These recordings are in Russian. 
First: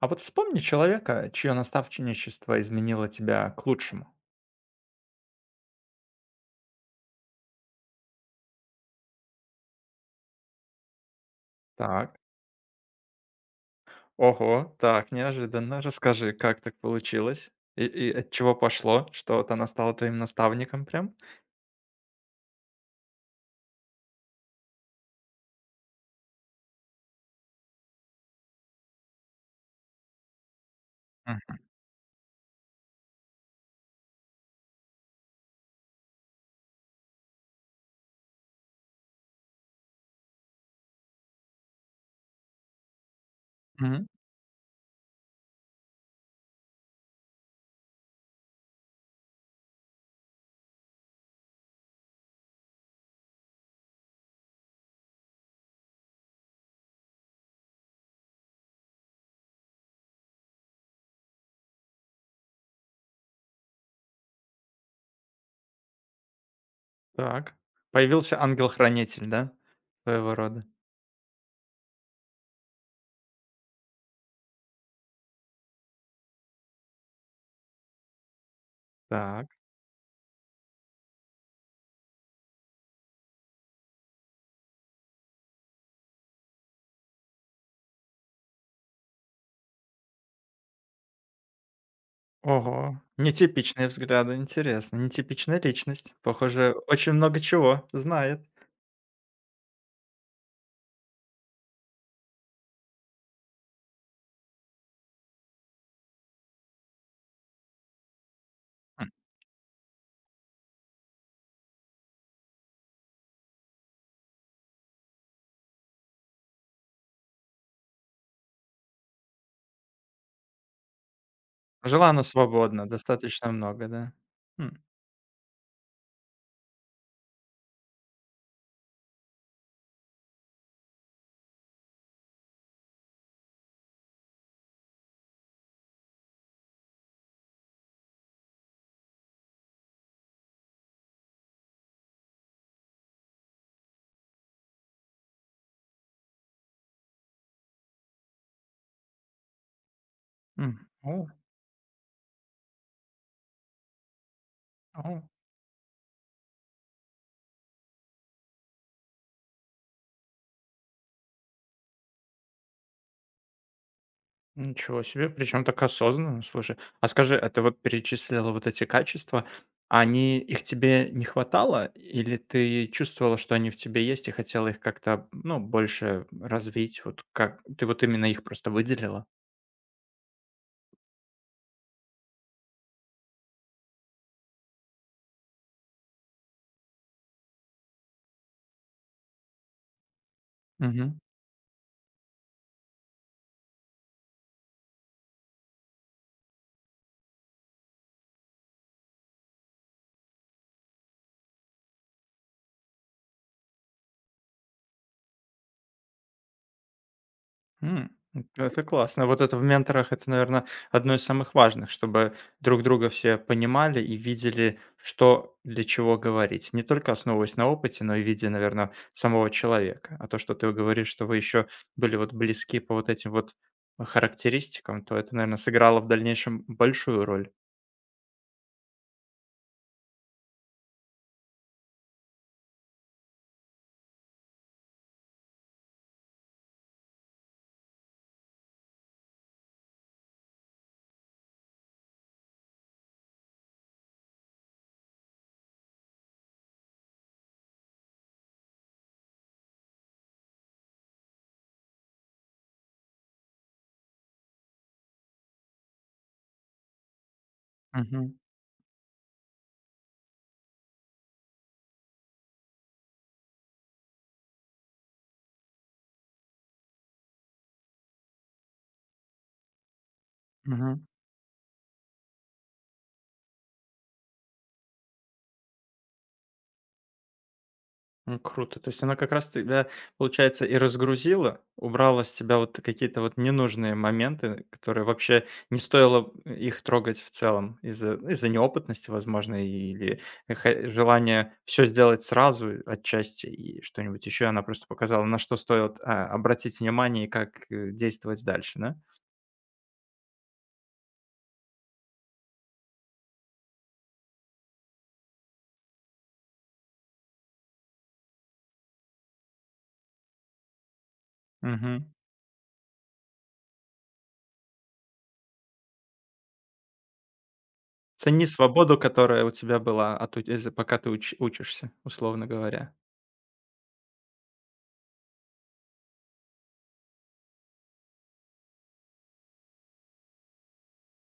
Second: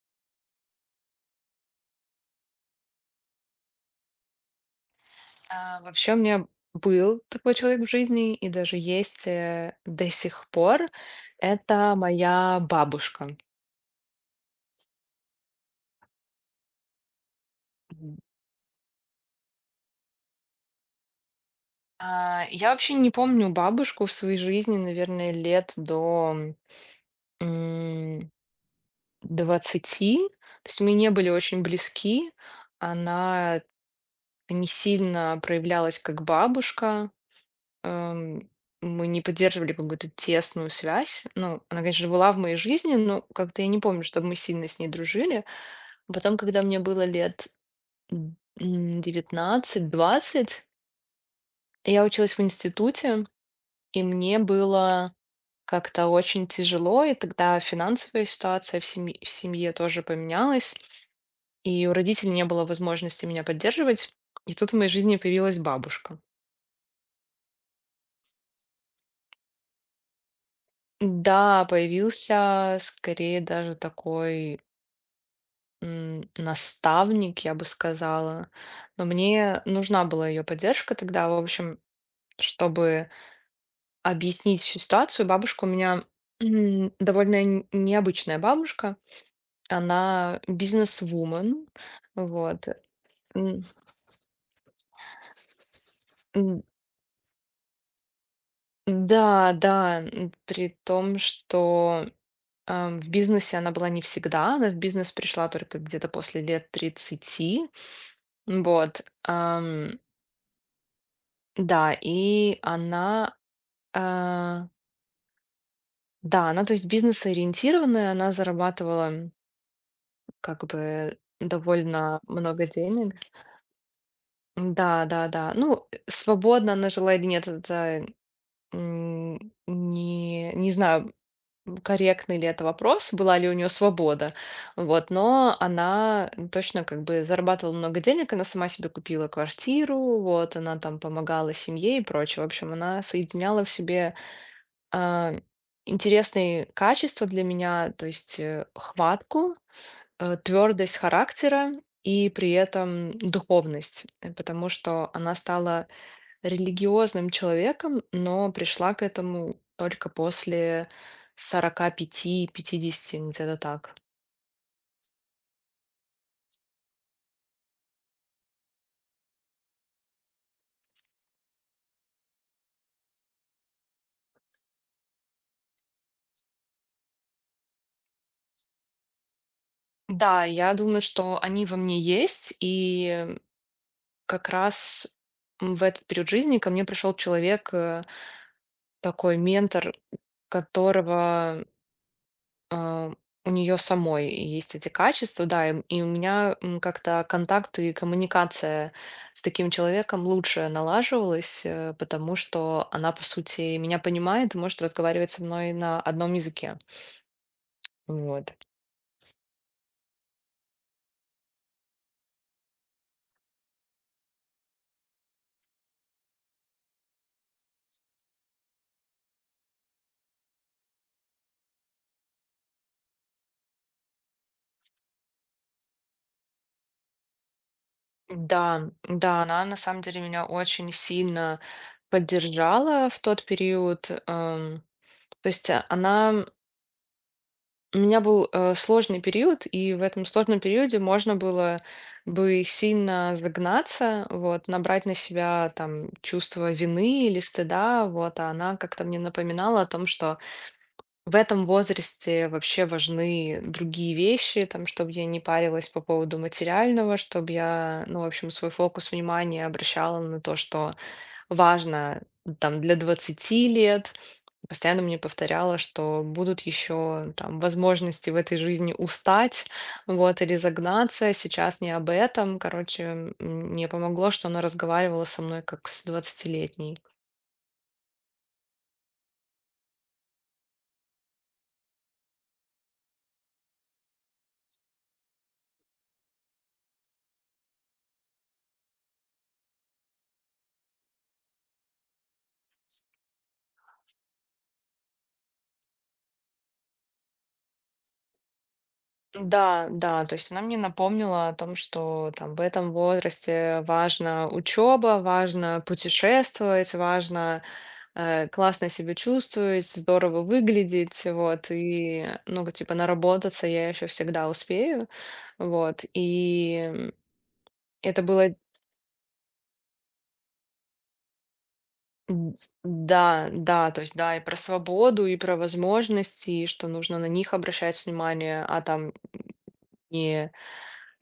А вот вспомни человека, чье наставничество изменило тебя к лучшему. Вообще у меня был такой человек в жизни и даже есть, до сих пор. Это Так. моя бабушка. Ого, так, неожиданно. Расскажи, как так получилось? И Мгм. от чего пошло, что вот она стала твоим наставником прям? Я вообще не помню бабушку в своей жизни, наверное, лет до, м, 20. То есть мы не были Мгм. очень близки. Она не сильно проявлялась как бабушка. эм, мы не поддерживали какую-то тесную связь. Ну, она, конечно, была в моей жизни, но как-то я не помню, Мгм. чтобы мы сильно с ней дружили. Потом, когда мне было лет м, 19-20, я училась в институте, и мне было как-то очень тяжело, и тогда финансовая ситуация в семье тоже поменялась, и у родителей не было возможности меня поддерживать. И тут в моей жизни появилась бабушка. Так. Появился ангел-хранитель, да? Своего рода. Да, появился скорее даже такой наставник, я бы сказала. Но Так. мне нужна была ее поддержка тогда, в общем, чтобы объяснить всю ситуацию. Бабушка у меня довольно необычная бабушка. Она бизнес-вумен, вот. Ого. М, Нетипичные взгляды, интересно. Нетипичная личность. м, Похоже, очень много чего знает. Да, да, при том, что в бизнесе она была не всегда, она в бизнес пришла только где-то после лет 30, вот. М. Да, и она А, да, она, то есть, бизнес-ориентированная, она зарабатывала, как бы Жила довольно она много свободно, денег. достаточно много, да? М, Да, да, да. Ну, свободно она жила или нет, это, не знаю, корректный ли это вопрос, была ли у нее свобода. Вот, но она точно как бы зарабатывала много денег, она сама себе купила квартиру, вот, она там помогала семье и прочее. В общем, она соединяла в себе а, интересные качества для меня, то есть хватку, м. твердость О, характера и при этом духовность, потому что о. она стала религиозным человеком, но пришла к этому только после 45, 50, где-то так. Ничего себе, причем так осознанно, слушай. А скажи, а ты вот перечислила вот эти качества, они их тебе не хватало, или ты чувствовала, что они в тебе есть и хотела их как-то, ну, больше развить? Вот как ты вот именно их просто выделила? Да, я думаю, что они во мне есть, и как раз в этот период жизни ко мне пришел человек, такой ментор, Мгм. которого а, у нее самой есть эти качества, да, и у меня как-то контакт и коммуникация с таким человеком лучше налаживалась, потому что она, по сути, меня понимает и может разговаривать со мной на одном языке. М, Вот. это классно. Вот это в менторах- это, наверное, одно из самых важных, чтобы друг друга все понимали и видели, что для чего говорить. Не только основываясь на опыте, но и видя, наверное, самого человека. А то, что ты говоришь, что вы еще были вот близки по вот этим вот характеристикам, то это, наверное, сыграло в дальнейшем большую роль. Да, да, она на самом деле меня очень сильно поддержала в тот период. То есть она у меня был, сложный период, и в этом сложном периоде можно было бы сильно загнаться, вот, набрать на себя там чувство вины или стыда, вот, а она как-то мне напоминала о том, что в этом возрасте вообще важны другие вещи, там, чтобы я не парилась по поводу материального, чтобы я, ну, в Мгм, общем, свой фокус внимания обращала на то, что важно там для 20 лет, постоянно мне повторяла, что будут еще там возможности в этой жизни устать, вот, или мгм. загнаться, сейчас не об этом. Короче, мне помогло, что она разговаривала со мной как с 20-летней. Ну, круто. То есть она как раз тебя, получается, и разгрузила, убрала с тебя вот какие-то вот ненужные моменты, которые вообще не стоило их трогать в целом из-за неопытности, возможно, или хо желания все сделать сразу отчасти и что-нибудь еще. Она просто показала, на что стоит, обратить внимание и как, действовать дальше, да? Да, да, то есть она мне напомнила о том, что там в этом возрасте важна учеба, важно путешествовать, важно классно себя чувствовать, здорово выглядеть, вот, Мгм. и, ну, вот, типа, наработаться я еще всегда успею, вот, и это Цени было, свободу, которая у тебя была, а то из-за пока ты уч учишься, условно м, говоря. да, да, то есть, да, и про свободу, и про возможности, и что нужно на них обращать внимание, а там не,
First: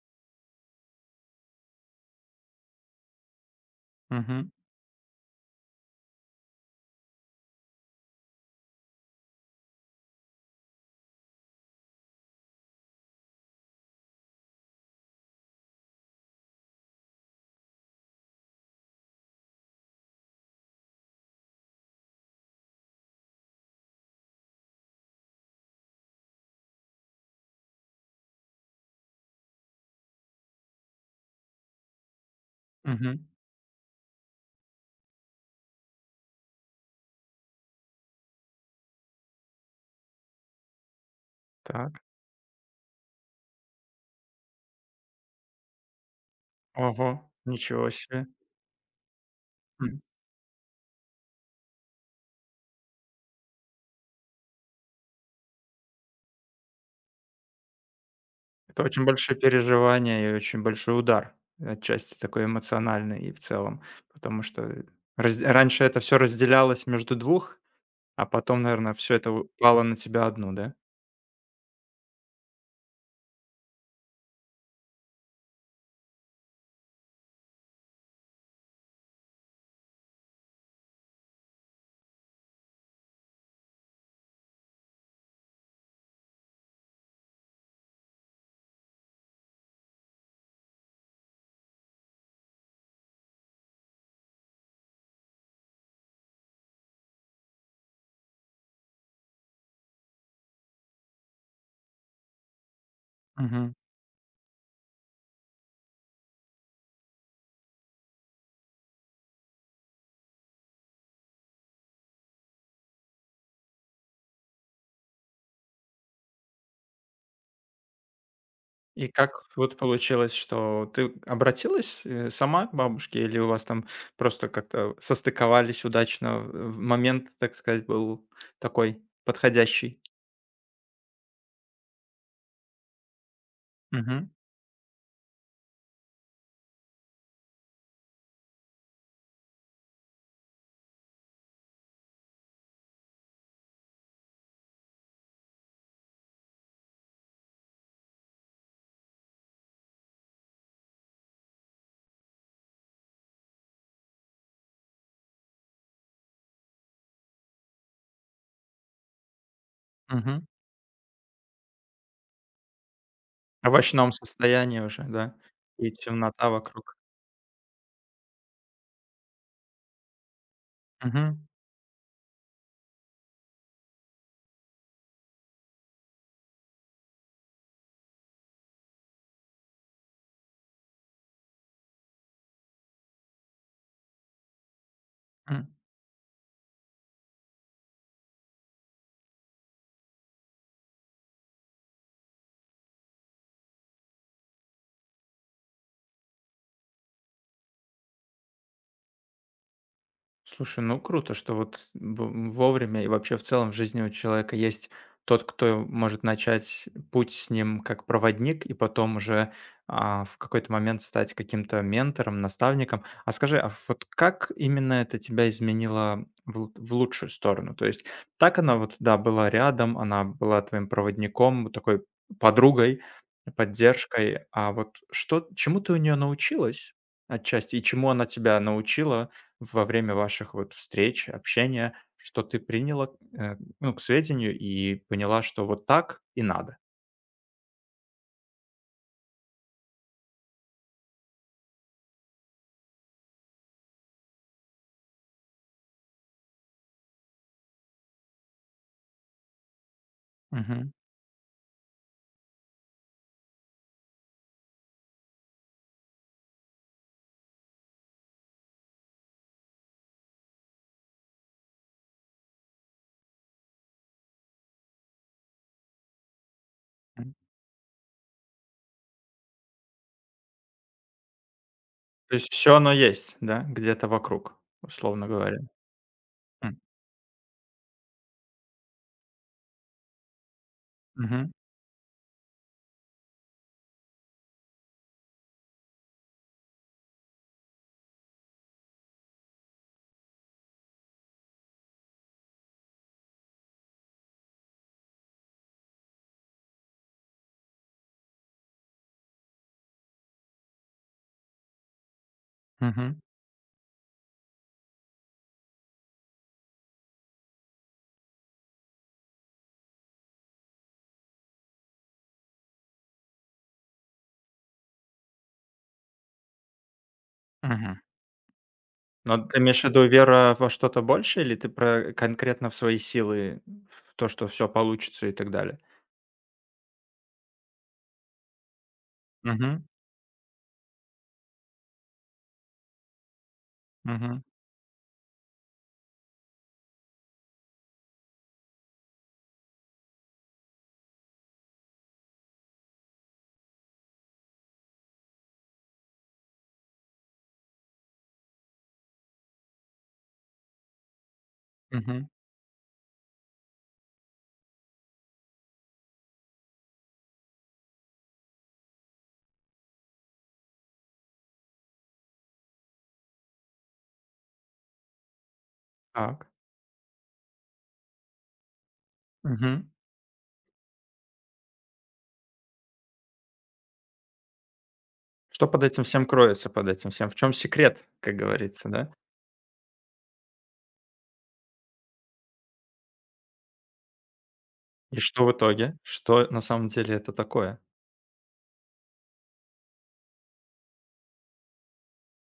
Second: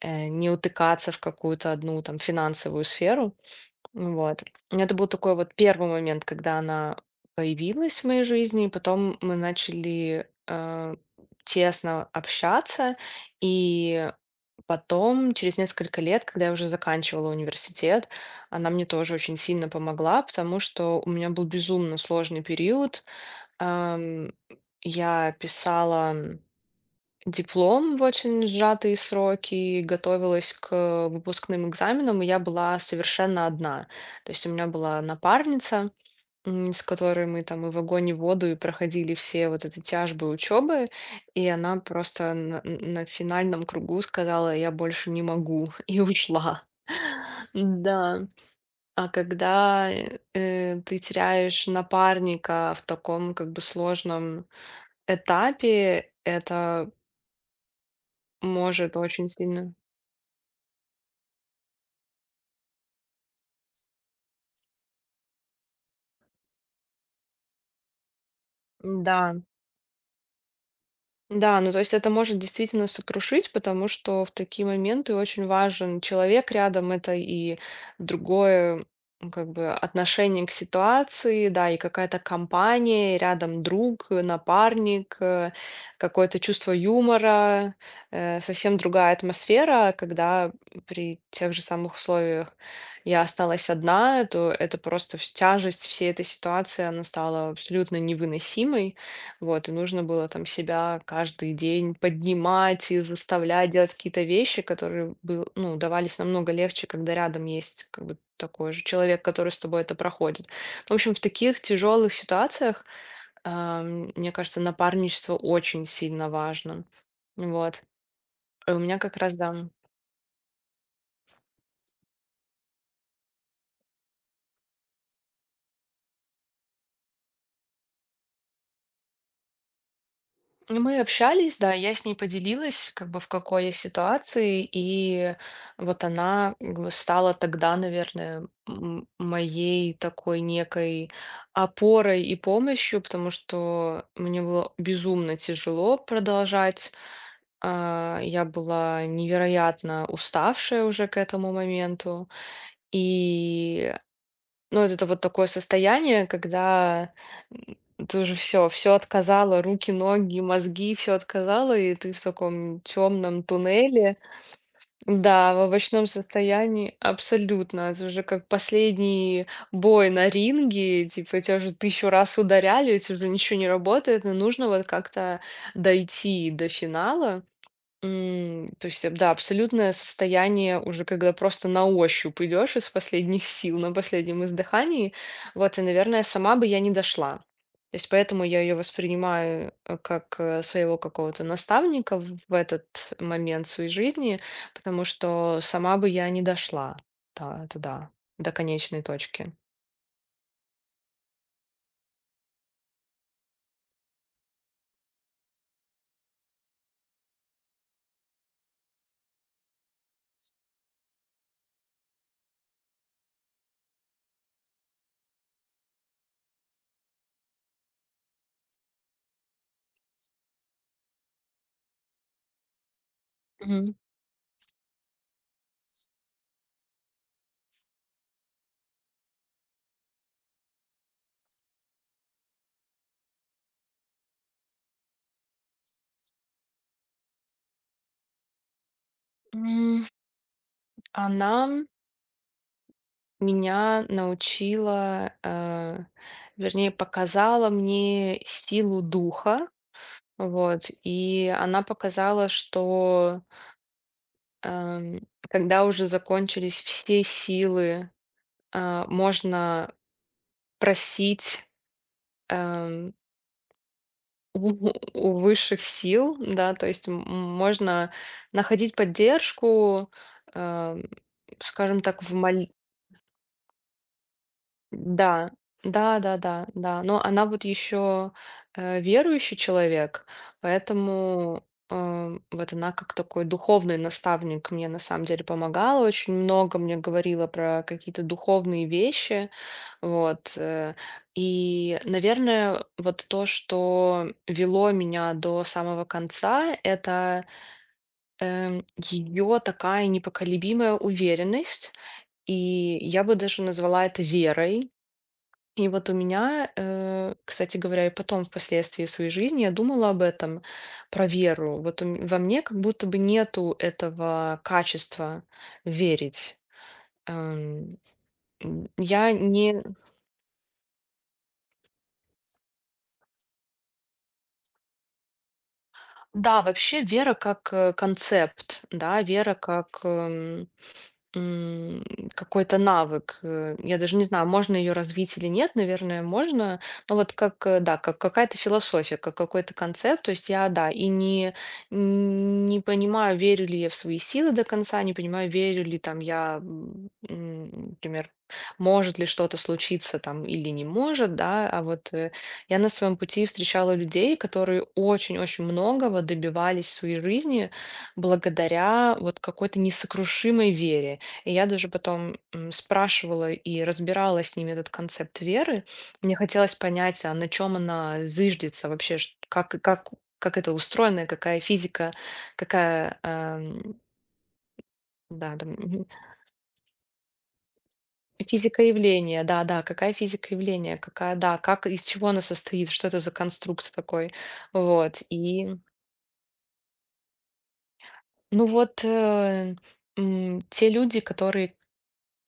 не утыкаться в какую-то одну, там, финансовую сферу. Ну вот. Угу. Это был такой вот первый момент, когда она появилась в моей жизни, и потом мы начали, тесно общаться. И потом, через несколько лет, когда я уже заканчивала университет, она мне тоже очень сильно помогла, потому что у меня был безумно сложный период. Ам, я писала диплом в очень сжатые сроки, готовилась к выпускным экзаменам, и я была Угу. совершенно одна. То есть у меня была напарница, с которой мы там и в огонь, и в воду, и проходили все вот эти тяжбы учебы, и она Так. просто на финальном кругу сказала, я больше не могу, и ушла. Ого, ничего Да, себе. а когда М. Ты теряешь напарника в таком как бы сложном этапе, это Это может, очень очень большие сильно. переживания и очень большой удар, отчасти такой эмоциональный и в целом. Потому что раз раньше это все разделялось между двух, а потом, наверное, все это Да. упало на тебя одну, да? Да, ну то есть это может действительно сокрушить, потому что в такие моменты очень важен человек рядом, это и другое как бы отношение к ситуации, да, и какая-то компания, и рядом друг, напарник, какое-то чувство юмора, совсем другая атмосфера, когда при тех же самых условиях я осталась одна, то это просто тяжесть всей этой ситуации, она стала абсолютно невыносимой. Вот, и нужно было там себя каждый день поднимать и заставлять Мгм. делать какие-то вещи, которые был, ну, давались намного легче, когда рядом есть как бы такой же человек, который с тобой это проходит. В общем, в таких тяжелых ситуациях, мне кажется, напарничество очень сильно важно. Вот. И у меня И как как раз, да. вот получилось, что ты обратилась, сама к бабушке или у вас там просто как-то состыковались удачно, в момент, так сказать, был такой подходящий? Ну, мы общались, да, я с ней поделилась, как бы в какой я ситуации, и вот она как бы стала тогда, наверное, моей такой некой опорой и помощью, потому что мне было безумно тяжело продолжать. Я была невероятно уставшая уже к этому моменту, и ну, вот это вот такое состояние, когда, ты уже всё отказала: руки, ноги, Мгм. мозги, все отказала, и ты в таком темном Овощном туннеле. состоянии уже, да, Да, в и овощном темнота состоянии вокруг. абсолютно. Это уже как последний бой на ринге, типа Мгм, тебя уже тысячу раз ударяли, у тебя уже ничего не работает, но нужно вот как-то дойти до финала. То есть, да, абсолютное состояние уже, когда просто на ощупь идешь из последних сил, на последнем издыхании. м. Вот, и, наверное, сама бы я не дошла. То есть поэтому я ее воспринимаю как своего какого-то наставника в этот момент своей жизни, потому что сама бы я не дошла туда, до конечной точки. Слушай, ну круто, что вот в вовремя и вообще в целом в жизни у человека есть тот, кто может начать путь с ним как проводник и потом уже, в какой-то момент стать каким-то ментором, наставником. А скажи, а вот как именно это тебя изменило в лучшую сторону? То есть так она вот, да, была рядом, она была твоим проводником, вот такой подругой. Мгм. Поддержкой. А вот что чему ты у нее научилась отчасти и чему она тебя научила во время ваших вот встреч, общения, что ты приняла, ну, к сведению и поняла, что вот так и надо? М, Она меня научила, вернее, показала мне силу духа, вот, Мгм, и она показала, что, эм, когда уже закончились все силы, можно просить, эм, у у высших сил, да, то есть м. можно находить поддержку, эм, скажем так, в То есть молитве. все оно есть, да, где-то вокруг, условно Да, говоря? да, да, да, М, да. Но она вот еще верующий человек, мгм, поэтому вот она как такой духовный наставник мне на самом деле помогала, очень много мне говорила про какие-то духовные вещи, вот. И, наверное, вот то, что вело меня до самого конца, это ее такая непоколебимая уверенность, и мгм, я бы даже назвала это верой. И вот у меня, кстати говоря, и потом впоследствии своей жизни я думала об этом, про веру. Вот у во мне как будто бы нету этого качества верить. Эм, мгм. Я Но ты имеешь не... в виду вера во что-то больше, или ты про конкретно в свои силы, в то, что все получится и так далее? Да, вообще вера как концепт, да, вера Мгм, как М, какой-то навык. Я даже не мгм, знаю, можно ее развить или нет, наверное, можно. Но вот как, да, как какая-то философия, как какой-то концепт. То есть я, да, и не понимаю, верю ли я в свои силы до конца, не понимаю, верю ли там я, например, может ли что-то случиться там или не может, да. А вот мгм. Я на своем пути встречала людей, которые очень-очень многого добивались в своей жизни благодаря вот какой-то несокрушимой вере. И я даже потом, спрашивала и разбирала с ними этот концепт веры. Мне Так. хотелось понять, а на чем она зыждется вообще, как, Мгм. Как это устроено, и какая физика, какая, да, Что там, под этим всем кроется, под этим всем? В чем секрет, как физика говорится, да? явления, да, да, какая физика явления, какая, да, как, из чего она состоит, что это за конструкт такой, И вот, что в и, итоге? Что на самом деле это такое? ну вот, те люди, которые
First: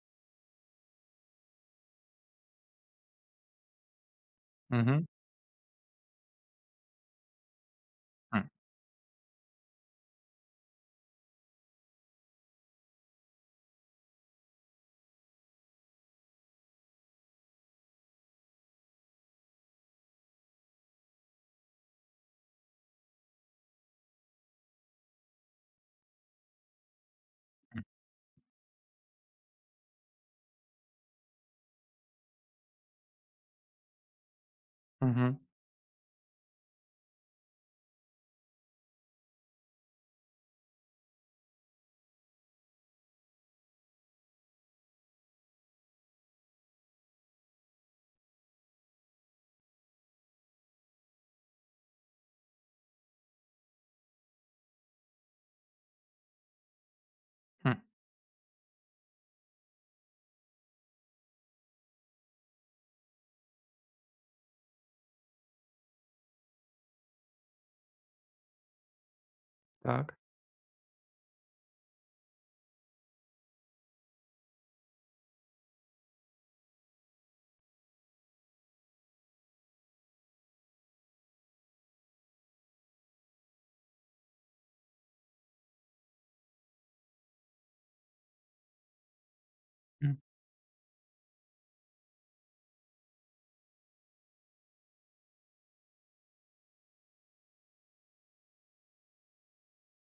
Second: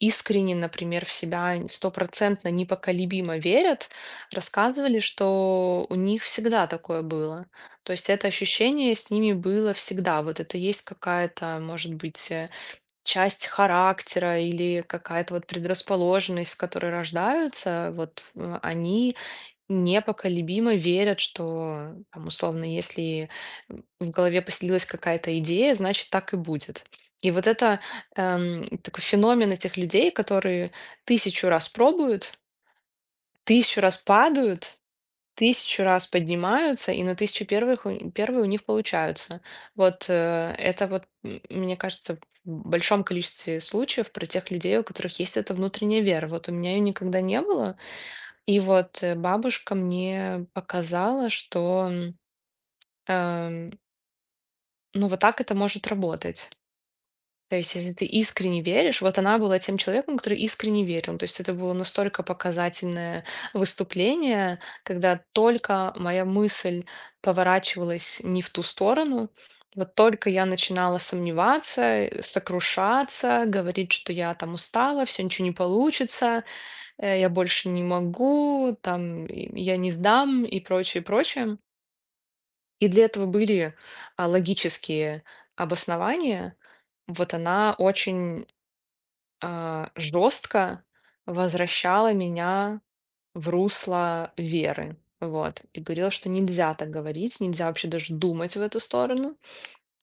искренне, например, в себя стопроцентно непоколебимо верят, рассказывали, Мгм. что у них всегда такое было. То есть это М, ощущение с ними было всегда. Вот это есть какая-то, может быть, часть характера или какая-то вот предрасположенность, с которой рождаются. Вот они непоколебимо верят, что, там, условно, если в голове поселилась какая-то идея, значит, так и будет. И вот это м, такой феномен этих людей, которые тысячу раз пробуют, тысячу раз падают, мгм, тысячу раз поднимаются, и на тысячу первых первые у них получаются. Вот это вот, мне кажется, в большом количестве случаев про тех людей, у которых есть эта внутренняя вера. Вот у меня ее никогда не было, и вот, бабушка мне показала, что, эм, ну, вот так это может работать. То есть, м. если ты искренне веришь, вот она была тем человеком, который искренне верил. То есть это было настолько показательное выступление, когда только моя мысль поворачивалась не в ту сторону, вот Так. только я начинала сомневаться, сокрушаться, говорить, что я там устала, все ничего не получится, я больше не могу, там, и я не сдам и прочее, прочее. И для этого были логические обоснования. Вот она очень М, жестко возвращала меня в русло веры. Вот. И говорила, что нельзя так говорить, нельзя вообще даже думать в эту сторону.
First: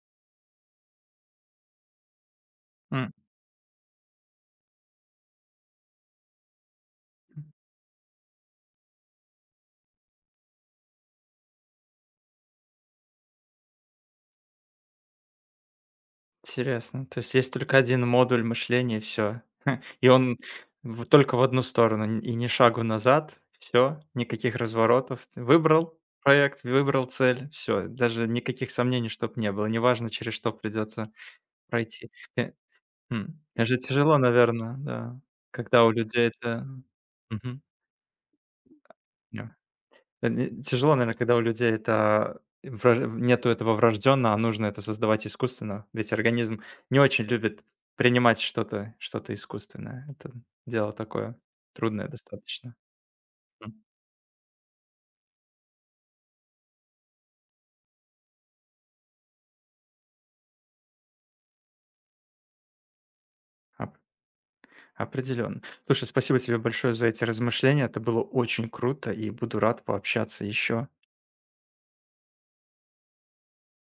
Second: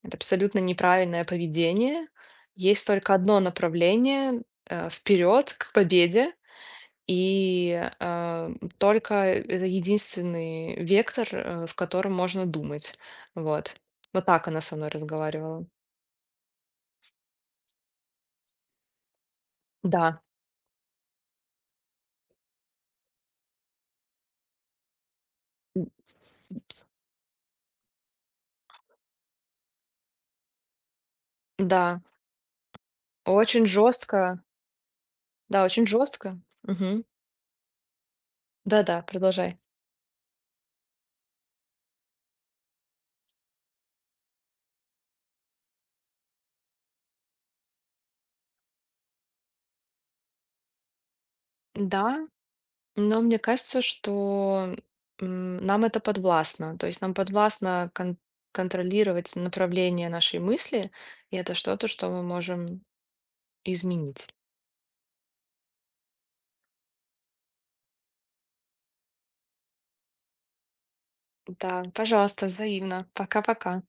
Это абсолютно неправильное поведение. Есть м, только одно направление вперед к победе, и, а, только это единственный вектор, в котором можно думать. Вот. Вот так она со мной разговаривала. Интересно. То есть есть только один модуль мышления, и всё. И Да, он в только в одну сторону, н и ни шагу назад. Все, никаких разворотов. Ты н выбрал проект, выбрал цель, все, даже никаких сомнений чтоб не было. Неважно, через что придется да, пройти. Э Это очень же тяжело, жестко. наверное, да, Да, когда очень у людей жестко. это, Мгм. ну, мгм. Да-да, Да. продолжай. Не тяжело, наверное, когда у людей это врож нету этого врождённо, а нужно это создавать искусственно. Ведь организм не очень любит принимать что-то искусственное. Это дело такое трудное Да, достаточно. но мне кажется, М. что, нам это подвластно. То есть нам подвластно контролировать направление нашей мысли, и это что-то, что мы можем Оп изменить. Определённо. Слушай, спасибо тебе большое за эти размышления. Это было очень круто, и буду рад пообщаться ещё. Да, пожалуйста, взаимно. Пока-пока.